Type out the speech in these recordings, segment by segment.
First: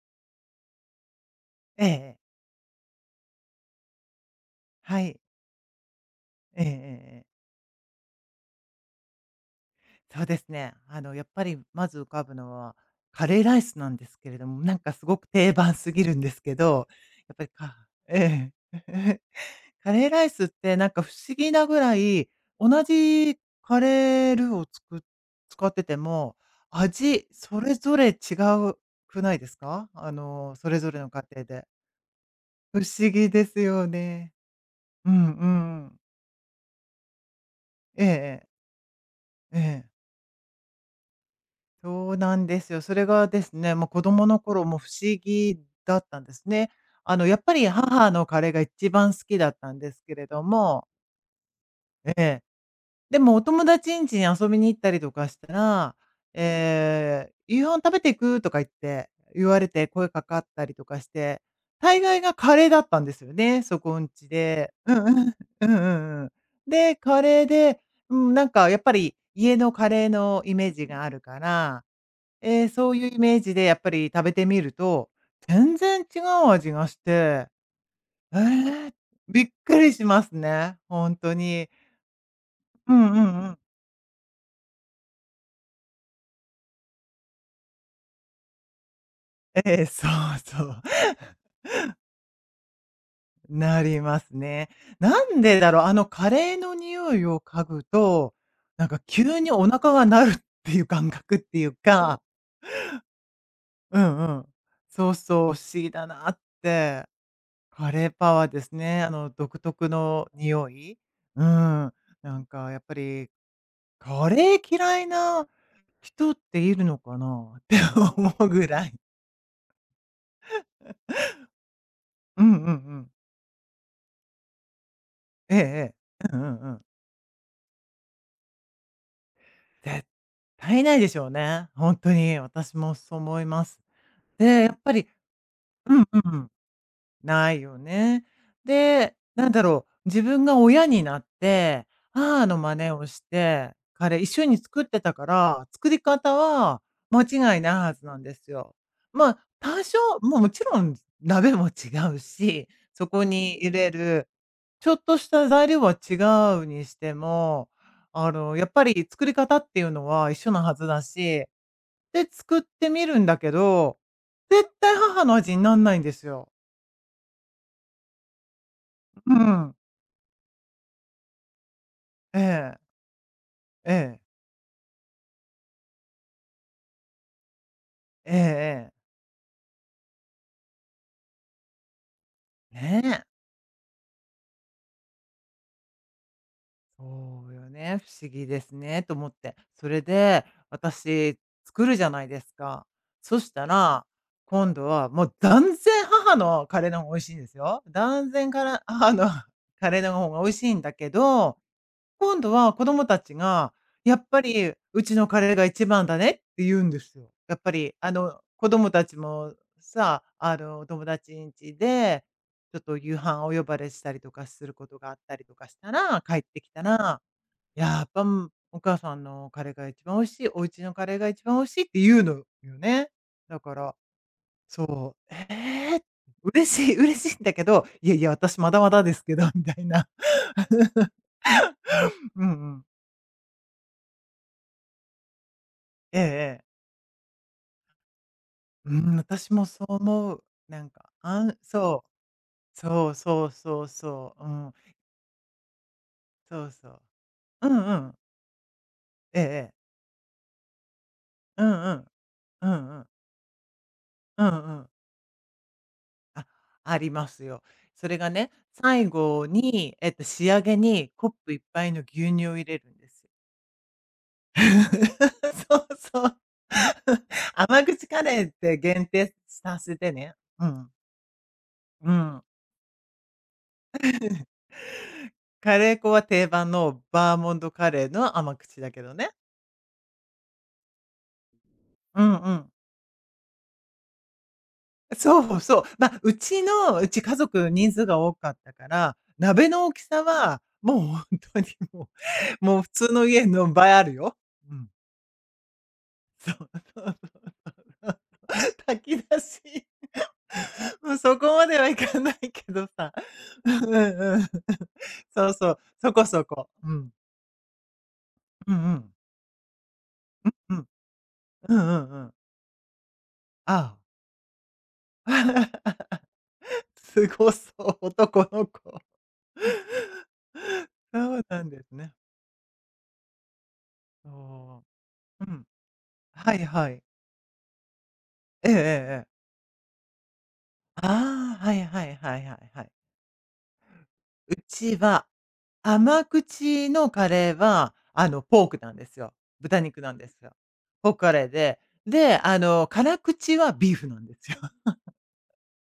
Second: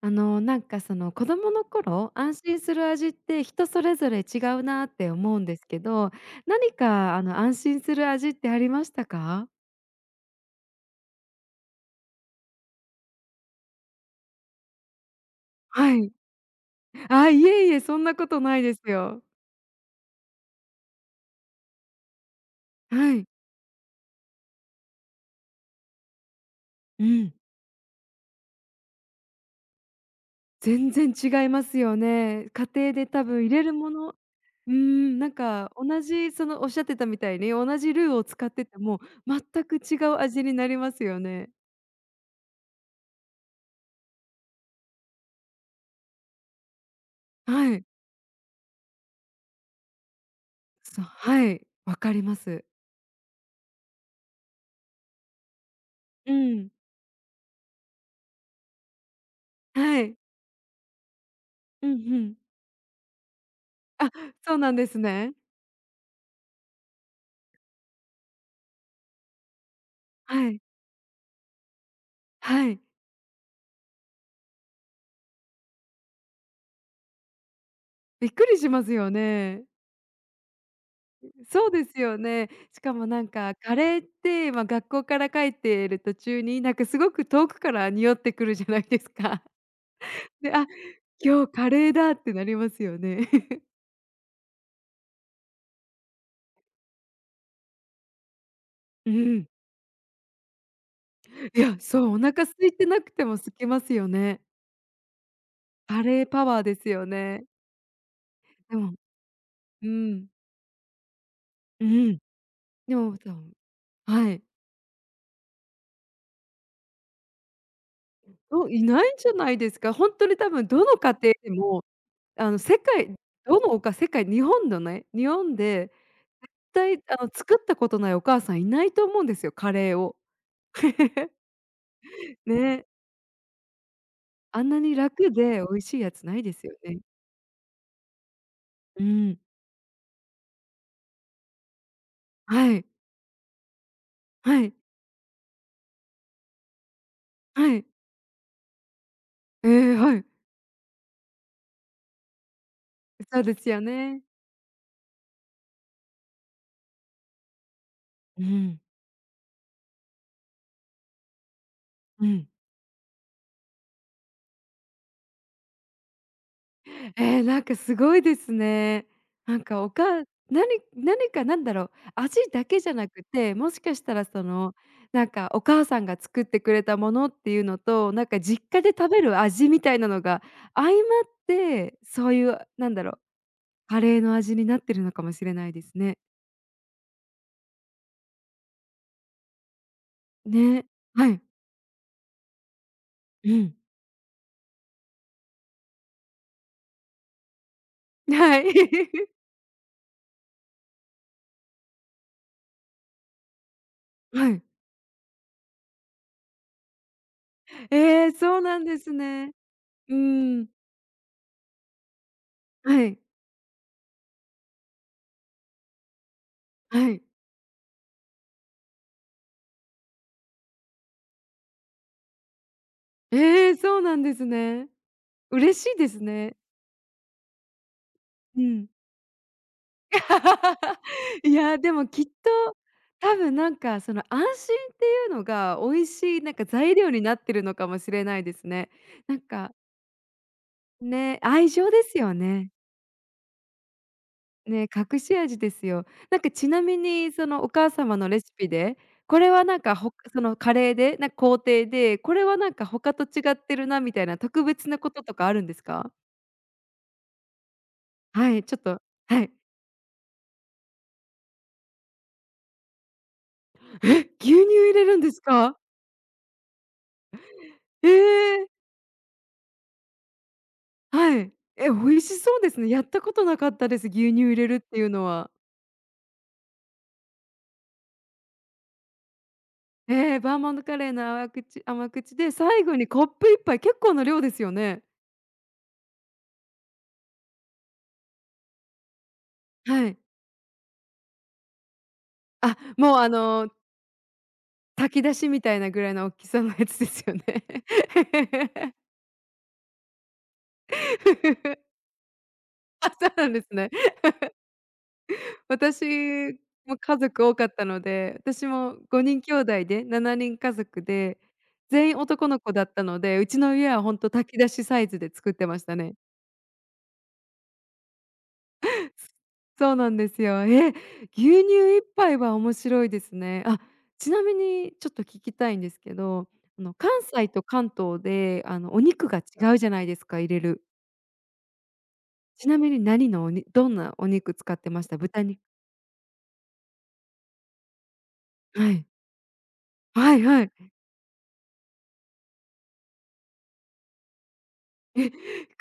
なんかその子供のええ頃、ええ。安心する味って人それぞれ違うなっはてい。思うんですけど、えええ何えかええ。安心する味ってありましたか？そうですね。やっぱりまず浮かぶのは、カレーライスなんですけれども、なんかすごく定番すはぎい。るんですけど、あ、やっぱいりえいかえ、そんなことえないえ。です よ。カレーライスってなんか不思議なぐらい、同はい。じカレールーを使ってても、う味ん。それぞれ違うくないですか？それぞ全れの然家庭違いまで。すよね。家不庭で思多議分で入すれるよものうね。ーうん、んなんうかん、同じそのおっしゃってたみたいに、同じええルえーを使え。ってても全えくえ。違う味になりますよね。そうなんですよ。それがですね、もう子供の頃も不思議だったんですね。やっぱりはい。母のカレーが一番好きだったんですけれども、そう、はい、わえかりまえ。す。でもお友達ん家に遊びに行ったりとかしたら、うん。「夕飯食べていく？」とか言われては声い。かかったりとかして、うんう大概がん。カレーだったんですよね、そこんあ、家そうなで。んでうんすうね。ん。うんうんうん。で、カレーで、うん、なんかやっぱり家のカレーのはイい。メージがあるから、はい。そういうイメージでやっぱり食べてみると、全然違う味がして、びっえくりしますえ、よびっね。くりしますね、本当そに。うですよね。しうかもんうなんんうかん。カレーって、ま、学校から帰っている途中に、なんかすごく遠くから匂ってくるじゃないですか。ええ、そ うで、そあ、う。今日カレーだってなりますよね。なりますね。なんでだろう、あのカレーの匂いを嗅ぐと、なんかう急ん。にお腹が鳴るっていう感覚っていいうや、そう、おか。腹空いてなくてもすきますうよんうね。ん。そうそう、不思議カだレーなっパワーですて。よね。カレーパワーですでもね、あの独特うのん。匂い。うん。うん。なんかやっぱでも、りそうカはい。レー嫌いな人っているのかな って思うぐお、いらい。ないんじゃないですか。ほんとに多分どの家庭でもうんうんう世ん。界どのおか世界日本のね、日え本えでええ。うんうん絶うん。対作ったことないお母さんいないと思うんですよ、カレー絶を。対いないでしょう ね。本当に、私ね、もそう思います。あで、んやなっぱにり。楽で美味うしいんやうんつうないん。ですよね。ないよね。うで、ん。なんだろう、自分が親になって、母のは真い、似をして、彼一緒にはい、作ってたから、作り方は間違いないはい。はずなんですよ。まあ、え多え、少、はい。もうもちろん鍋も違うし、そこそうにです入よれね。るちょっとした材料は違うにしても、うやっん、ぱり作り方っていうのは一緒なはずだし、うで、ん。作ってみるんだけど、絶対母の味になんないんですよ。ええ、なんかすごいですね。うなんん。かおかなに何かなんだろう、味えだえ、けじゃなくて、もしえかしたえ、らその、なんかお母さんが作ってくれたものっていうのと、なんええか実家でええ。食べる味みたいなのが相まって、そういうなんねだろう、え。カレーの味になってるのかもしれないですね。そうよね、不思議ですねと思って。それで、ね、は私い。作るじゃないですか。そうしたん。ら、今度はもう断然母のカレーの方が美味しいんですよ。断然はかい。ら母の カレーの方が美味しいんだけど、今度は子供たちが、やっぱはい。りうちのカレーが一番だねって言うんですよ。やっぱりあええ、のそう子なん供でたすちね。もうさ、あーん。のお友達ん家で、ちょっとは夕い、飯お呼ばれしたりとかすることがあったりとかしたら、帰ってきたはら、い。やっぱ、お母さんのカレーが一番美味しい、お家のカレーが一番美味しいって言うのよね。だええ、から、そうなんですね。そう、嬉しいーですね。嬉しい、嬉しいんだけど、いやいや、私うまだん。まだですけど、みたいな。いや、でもきっうんうと、ん。多分なんかその安心っていうのが、美味ええしいなんえかえ。材料になってるのかもしれないですね。うん、なん私もか、そう思う。なんか、ね、あん愛情でそすよね。う、そうそうそうそう、うん、ね、隠し味ですよ。なんかそちうなそみう。にそのうおん母うん。様のレシピで、これはええ、なんかほそのカレーで、なんか工うん程うん。で、これはうなんかんうん。他と違ってるなみたいなうん特う別ん。なこととかあるんですか？あ、ありますよ。それがね、はい、ちょっと最は後い。に、仕上げにコップいっぱ杯の牛乳を入れるんですよ。え、牛乳入れるんです そか？うそう。甘口えカレーっえ！て限定させてね。うん。はい。え、美う味しん。そうですね。やったことなかったです。牛乳入れ るっていうのは。カレー粉は定番のバーモントカレーの甘口だけどね。えーバーモントカレーの甘口甘うんう口で、ん。最後にコップ一杯、結構な量ですよね？そうそう。まあ、うちの家族人数が多かったから、鍋の大きはい。さは、もう本当にもう、あ、もう普通もうの家の倍あるよ。うん。炊き出しみたいなぐらいの大きそうそさうのやつそでうすよね。そう。炊き出し、もうそこまではい かないけどあ、さ。そうなんですうんうね。んうん。そうそう、そこそ私こ。うもん。家族多かったので、私うんうもん。5人兄弟で7人家うん。族で、うん全う員んうん。男の子だったので、うちのあ家あ。は本当炊き出しサイズで作ってましたね。すごそう、男の子。そうなん ですよ。え、牛そうなんです乳一ね。杯は面白いですね。あ、ちなみそにちょっと聞う。うきん。たいんですけど、はいはい。関西と関東で、ええええおええ。肉が違うじゃないですか、入れる。ああ、はいはいはいはちいなはみい。に何のおにどんなお肉う使ってちました？は、豚肉甘口のカレーは、ポークはなんい。ですよ。豚肉なんではすいよ。はい。ポークカレーで、辛口はビーフなんですよ。え、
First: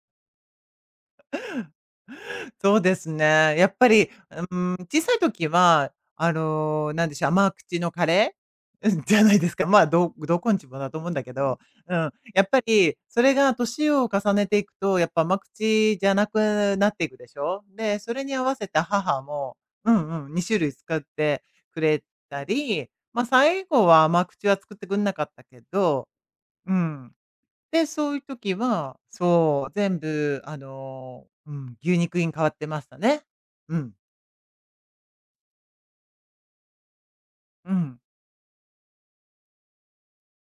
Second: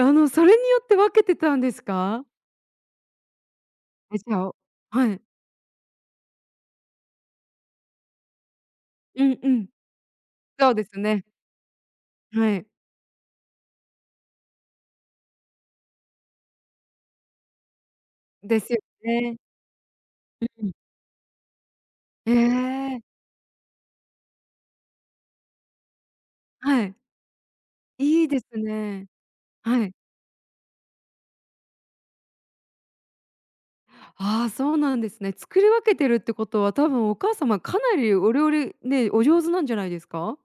それによって分けてたんですか？そうですね。やっぱり、え、じゃあ小はさいい。時は、なんでしょう、甘口のカレー、じゃうないんでうすか。ん。まあ、どこんちそうもでだとす思うんだね。けど、うん、やっはぱい。りそれが年を重ねていくと、やっぱ甘口じゃなくなっていくでしょ。で、それに合わでせすよた母ね。も、うん、2う種ん。類使ってくれえたり、え、まあ、最後は甘口は作ってくれなかったけど、うはい。ん。で、そういういいで時すは、ね。そう、はい。全部、牛肉に変わってましたね。うん。ああ、そうなんですね。作り分けてるってことは、多分お母様うかなん。りお料理ね、お上手なんじゃないですか？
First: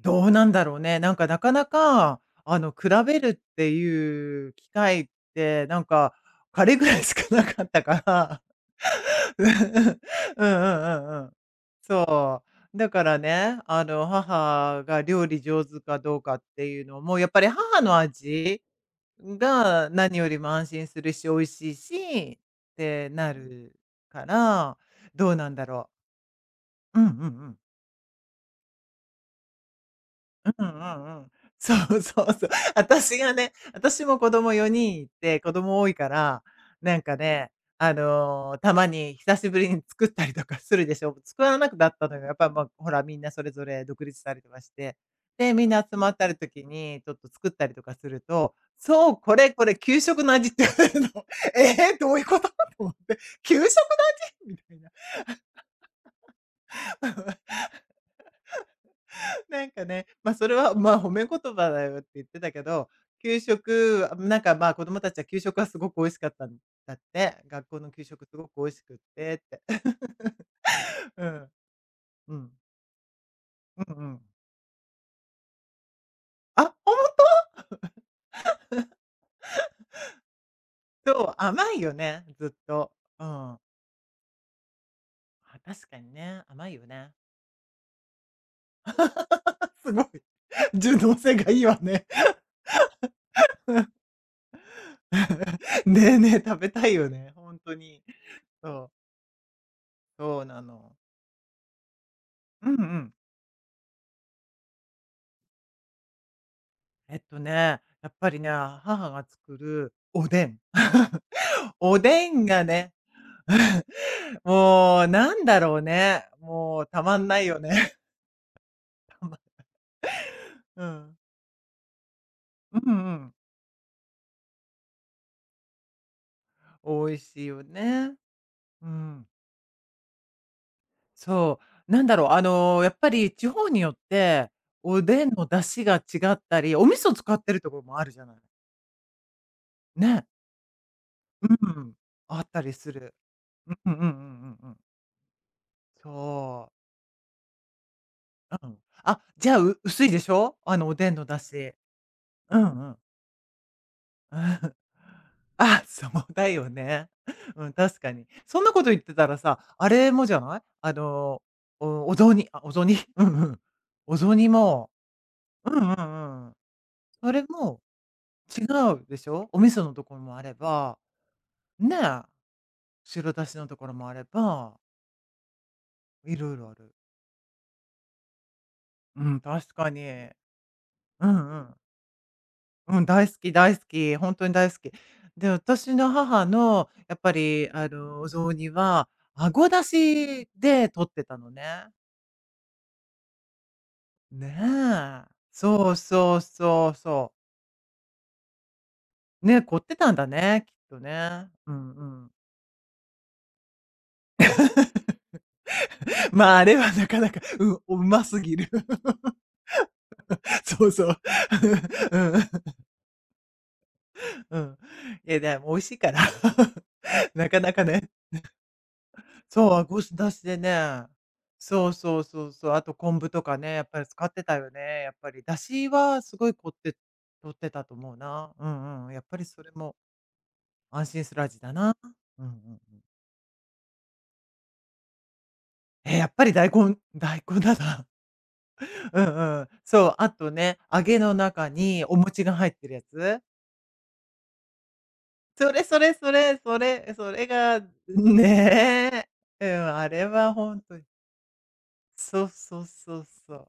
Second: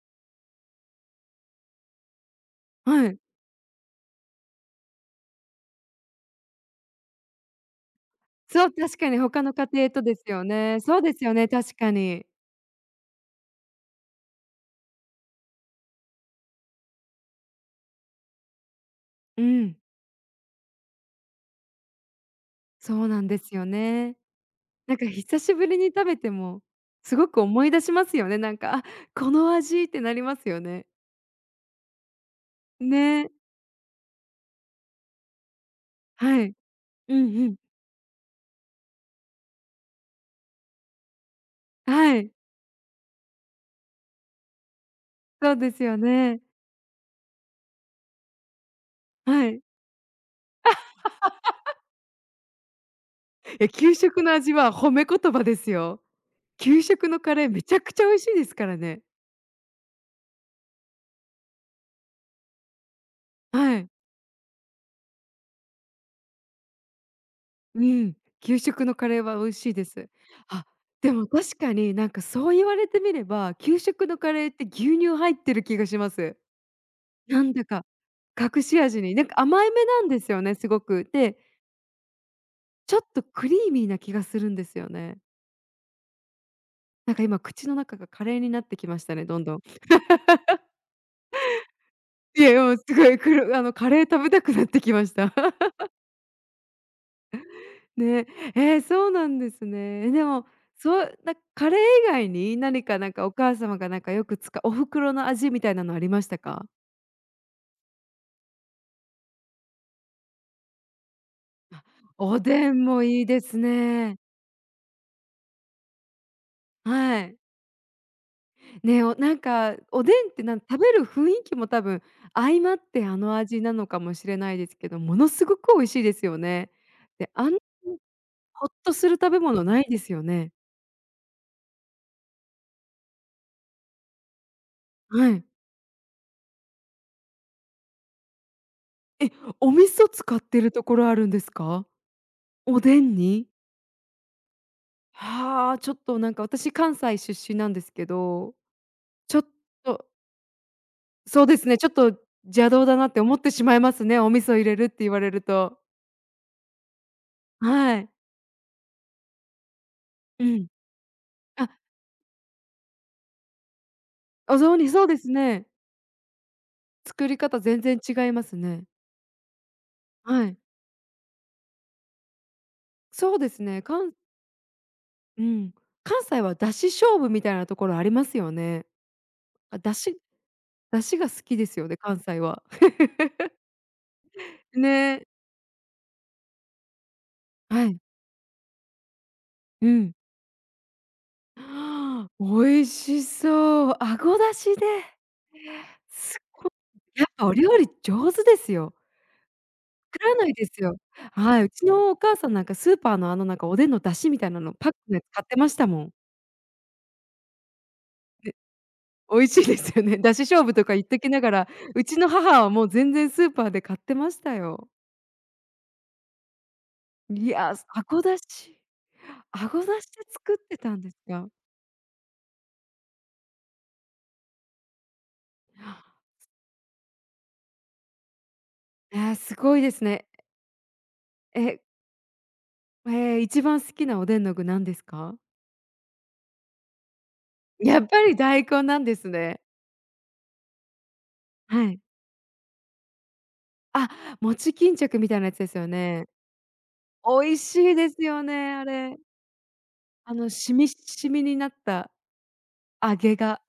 どうなんだろうね。なんかなかなか、比はい。べるっていう機会って、なんか、彼ぐらいしかなかったから。そう、確かに 他の家庭とですようんうね。そうんうでんうすん。よね、確かに。そう。だからね、母が料理上手かどうかっていうのも、やっぱり母の味うん、が、何よりも安心するし、美味しいし、っそてうなんなですよるね。から、なんかどう久なんしだぶりにろ食べても、う。うんうんすうごくん。思い出しますよね。なんか、あ、この味ってなりますようんうね。んうん。そうそうそう。私ね、がね、私も子供4人いて、子供多いから、はい。なんうかんうね、ん。たまに久しぶりに作ったりとかするでしょ。作らなくなったのはよ。い、やっぱ、まあ、ほら、みんなそれぞれ独立したりとかして。そで、うみんでなす集よまったるね。時に、ちょっと作ったりとかすると、そう、こはれい。これ給食の味って言われるの。ええ、どういうこと と思って。給食え、だ給食の味みはたいな。褒め言葉ですよ。給食のカレーめちゃくちゃ美味しいですからね。なんかね、ま、あそれは、ま、あ褒め言葉だよって言ってたけど、給はい。食、なんか、ま、あ子供たちは給食はすごく美味しかったんだって。学校うの給ん。食すごく給美味し食くのっカレーてはっ美味て。しいです。あ、で うもん。確かになんかうん。そう言われてみれば、給うん食うのん。カレーって牛乳入ってる気がします。あ、ほんと？なんだか、隠し味に、なんか甘いめなんですよね、すごく。そう、で、甘いよね、ずっと。ちょっとうクリん。ーミーな気がするんですよね。あ、確かにね、甘いよね。なんか今口の中がカレーになってきましたね、どんどん。すごい。柔軟性がいいわね。いや、もうすごい、くるあのカレー食べたくなってきました。ねえねえ、食べたいよね、ほんとに。ね、ええ、そう、そうなんですね。え、でそうも、なの。そうなカレー以外にうんう何か、なんん。か、お母様が、なんか、よく使うお袋の味みたいなのありましたか？やっぱりね、母が作るおでん。おでおんがでんね、もいいですね。もうなんだろうね、もうたまはんい。ないよね。ね、おなんか、おでんって、なん食うべるん。雰囲気も多分相まっうてんうあん。の味なのかもしれないですけど、ものすごく美味しいですよね。美味で、しあいんなよにね。ほっうとするん。食べ物ないですよね。そう、なんだろう、やっぱり地方によって、おでんはい。の出汁が違ったり、お味噌使ってるところもあるじゃない。え、お味噌ね。使ってるところあるんですうか？ん。あったりおすでる。んに？うんうんうんうんうん。はあ、ちょっとなんかそ私う。関西出身なんですけど、うん。あ、ちょっじゃあ、薄といでしょ？あの、おでんの出そうです汁。ね、ちょっとうん邪道うだん。なって思ってしまいますね、お味噌入れ るって言われると。あ、そうだよね。うん、は確い。かに。そんなこと言ってたらさ、あれもじゃうない？ん。あ、お雑煮 うんうん。お雑煮お雑煮、も。そうですね。うんうんうん。作そりれ方も全然違います違ね。うでしょ？お味噌のところもあはれい。ば、ねえ、白そうだでしすのとね、ころも関あれば、うん。関い西ろはいろ出ある。汁勝負みたいなところありますよね。うん、確あ、か出に。汁出汁うが好んきうでん。すよね、関西は。うん、大好き大好き、本当に大好き。ね。で、私の母のやっぱり、はい。お雑煮は、あごだうん。しで取ってたのね。美味しそう。あごだしで。ねえ。そうそすうごそうやっそう。ぱお料理上手ですよ。ね、凝ってたん作だらないね、できっすよ。とね。はい、ううちんのおうん。母さんなんかスーパーのあのなんかおでんの出汁みたいなのパックのやつ買ってましたもん。まあ、あれはなかなか、うん、うますで、ぎる。美味しいですよね。出汁勝負とそうか言そっう。ときながら、う うちのん。母はもう全然スーパーで買ってましたうん。よ。いや、でも美味しいから。ないかや、なかあね。ごだし。そあう、あごごだししで出し作でってたんね。ですか。そうそうそうそう。あと昆布とかね、やっぱり使ってたよね。やっぱり出汁はすごい凝って取ってたと思うな。うんうん。やっええ、ぱりすそれごいでもすね。安心する味だえな。うんうんうん。ええ、一番好きなおでんの具なんですか？え、やっぱり大根だやな。っぱり大根なん でうすんね。うん。そう、あとね、揚げの中はい。にお餅が入ってるやつ。あ、餅巾着みたいなやつでそすれよそれね。それ、それ、そ美れ味が、しいですよね、あれ。ねえ。うん、あれはし本み当に。しみになったそうそうそ揚うげそが、う。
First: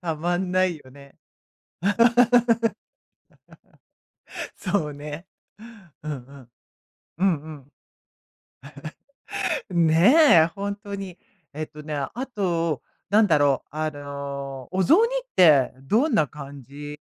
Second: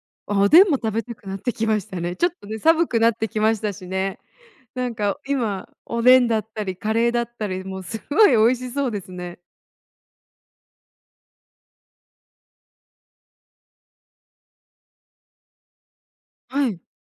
たまおんでなんもいよ食べたね。くなってきましたね。ちょっとね、寒くなってきましたしね。なそうんかね。今、おうんうでんだっん。たり、カレーだうっんたうり、ん。もうすごい美味しそうですね。ねえ、ほんとに。あと、なんだろう、あの、お雑煮ってどんな感はい。じ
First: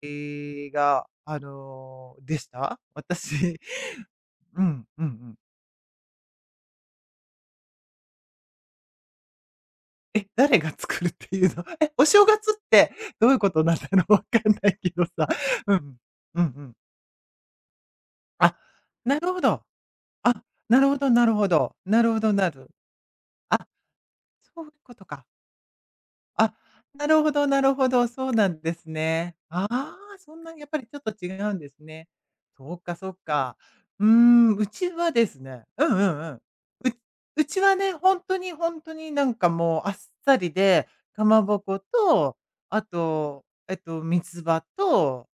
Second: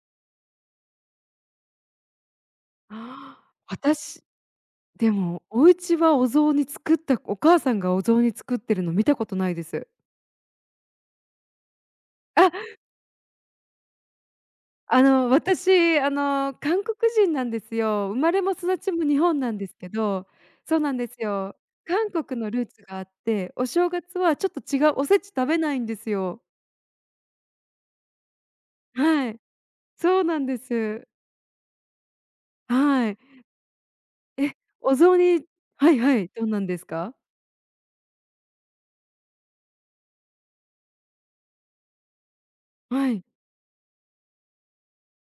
が、あの、でした？ああ私私、うんうんうでん。もお家はお雑煮作ったお母さんがお雑煮作ってるの見たことないです。え、誰が作るっていうの？え、お正あ、月ってどういうことなんだろう わかんないけどさ。うん。私、うんうん。韓国人なんですよ。生まれもあ、育ちもな日る本ほなんど。ですけどあ、そなうるなんほでどすなるほよ。ど。な韓るほど国なのルーる。ツがあって、あ、お正月はちょっとそういう違こうとおせか。ち食べないんですよ。あ、なるほど、そうなんですはね。い、ああ、そうそなんんなでやっぱりちょっす。と違うんですね。そうかそはうい。か。うーえ、ん、うちおは雑です煮ね、うはんいうはんうい、ん。う、どんなんですか？うちはね、本当に本当になんかもうあっさりで、かまぼこと、あはい、と、みつ葉と、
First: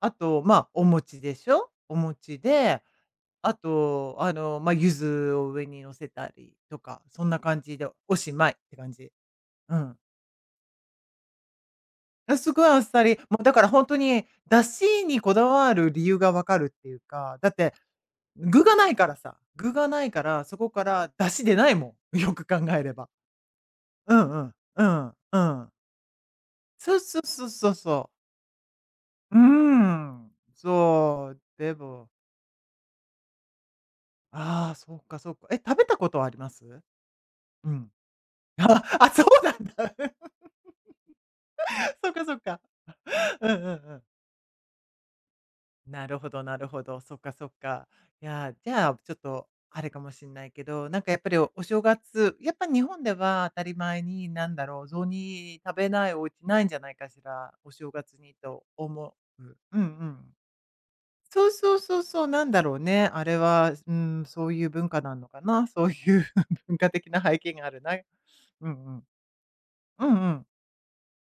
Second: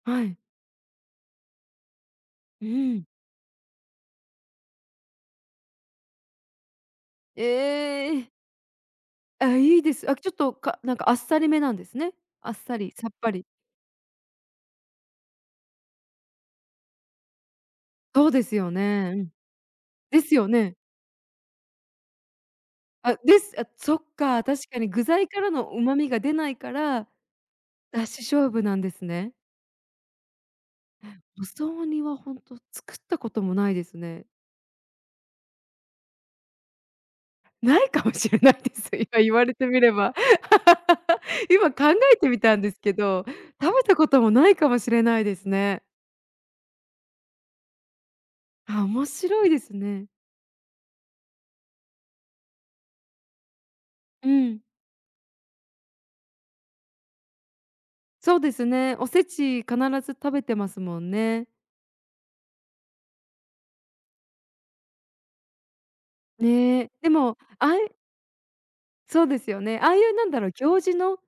あはい。と、ま、あ、お餅でしょ。お餅うで、ん。あと、あの、ま、あ、柚子を上に乗せたりとか、そんな感じでおええ。しまいって感じ。あ、ういいでん。す。あ、ちょっと、かなんかあっさりめなんですね。あ、あすっごいさあっり、ささっり。ぱもうり。だから本当に、出汁にこだわる理由がわかるっていうか、だって、そうです具よがないかね。らうん。さ、具がないでかすら、よそこね。から出汁出ないもん、よく考えれば。あ、です。あ、そっうんうか、ん、確かうに具ん、材うからのん。旨味が出ないかそうら、そうそうそう出そ汁う。勝負なんですね。うーん、そう、おで雑煮も、はほんと作ったこともないですね。ああ、そうか。え、食べたことはあります？うないん。かもしれない であす。あ、今そう言わなれんてみれば。だ。今考 そっえかてそみったか。んですけど、うんうんう食べたん。こともないかもしれないですね。なるほど。そっか。いやー、じあ、ゃあ、面ちょっと、白いですあれかね。もしんないけど、なんかやっぱりお正月、やっぱ日本では当たり前に、うなんん、だろう、雑煮食べないお家ないんじゃないかしら、お正月にそうでとすね。お思せう。ち必うんうずん。食べてますもんね。そうそうそうそう、なんだろうね。あれは、うん、そういう文化なのかな。そういう 文化ね、的でなも、背景がああるいな。うんうん。そうですよね。ああいううんなうんだん。ろう、行事の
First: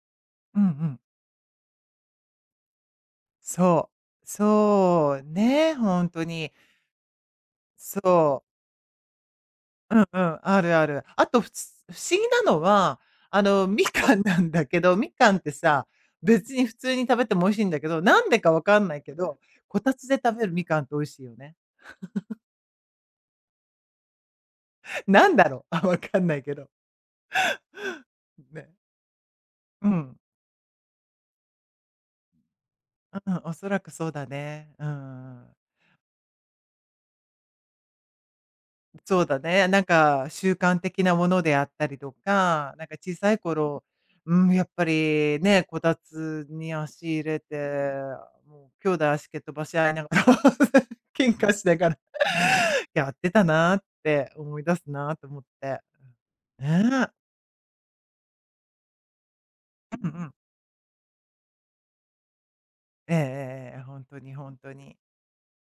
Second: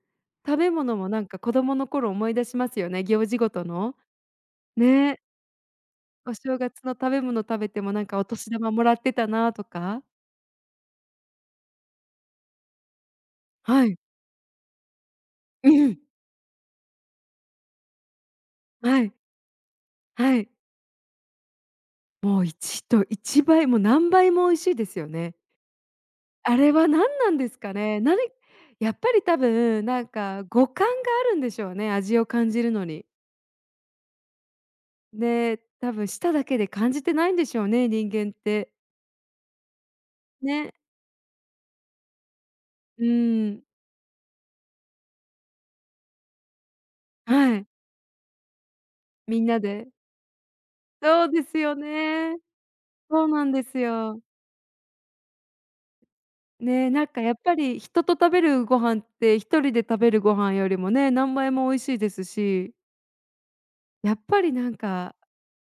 食うんうべ物ん。もなんか子供の頃思い出しますよね、行事ごとその。う。そね、うね、本当おに。正月の食べ物食べてもそなんかお年う。玉もらってたなとうんか。うん、あるある。あと、不思議なのは、あの、みはい。かんなんだけど、みかんってうさ、ん。別に普通に食べても美味しいんだけど、なんでかわかんなはいい。けど、こたつでは食べい。るみかんって美味しいよね。もう一と一倍、もう何倍も美味しいです よなね。んだろう、あ、わかんないけあど。れは何なんですかね。なにね。やっぱり多分うなんん。か五感があるんでしょうね、味を感じるのに。うん、おそらくそうだね。うんうん。で、多分舌だけで感じてないんでしょうね、人間って。そうだね。なんか習ね。慣的なものであったりとか、なんかう小さいん。頃、うん、やっぱりね、こたつに足入れて、はい。もう兄弟足蹴っみん飛なばしで。合いながら そう喧で嘩すしよながら ね。やっそうてたなんでなすっよ。て思い出すなと思って。ねね、なんえ。かやっぱり人と食べるご飯って一人で食うんべうるん。ご飯よりもね、何倍も美味しいですし、えええええやえ、っにぱり本な当んに。か、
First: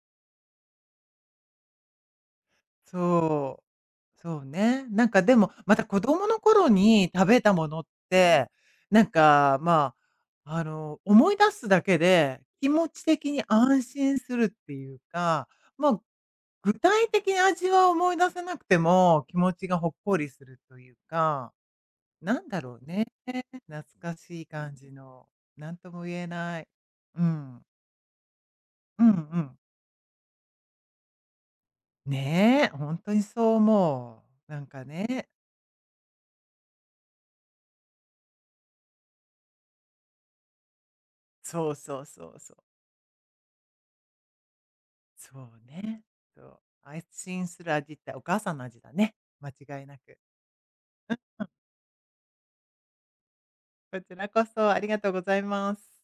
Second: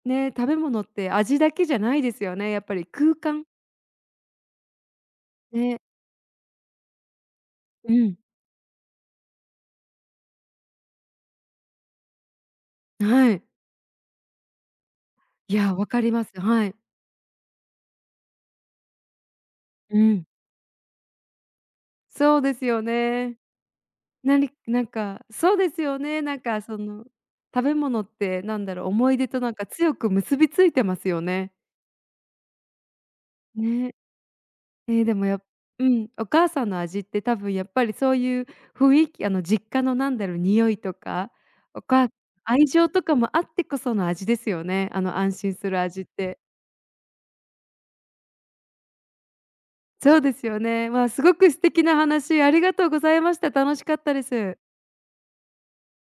ね、食べ物って味だけじゃないですよね、やっぱり空間、そう。そうね。なんかでも、まね、た子供の頃に食べたものっうん、て、なんか、まあ、あの、思い出すだけで、気持ち的はにい。安心するっていうか、いや、分まあ、かります。は具い。体的に味は思い出せなくても、気持ちがほっうこん。りするというか、そなうんでだすろようね。ね。懐かなしいに感なんじか、の、そうでなんすとよも言ね、えなんなかい。その、うん。食べ物ってなんだろう、うんう思い出となんん。か強く結びついてますよね。ねえ、本当にそうね。思う。なんかえーでもね。やっうん、お母さんの味って多分やっぱりそういう雰囲気あの実家のなんだろう、匂いとか、そうおそう母そうそう。愛情とかもあってこその味ですよね。あの安そ心うするね。味って。そう。安心する味ってお母さんの味だね。間違いなそく。うですよね。まあ、すごく素敵な話ありがとうございました。楽しかこっちたでらこす。そありがとうございます。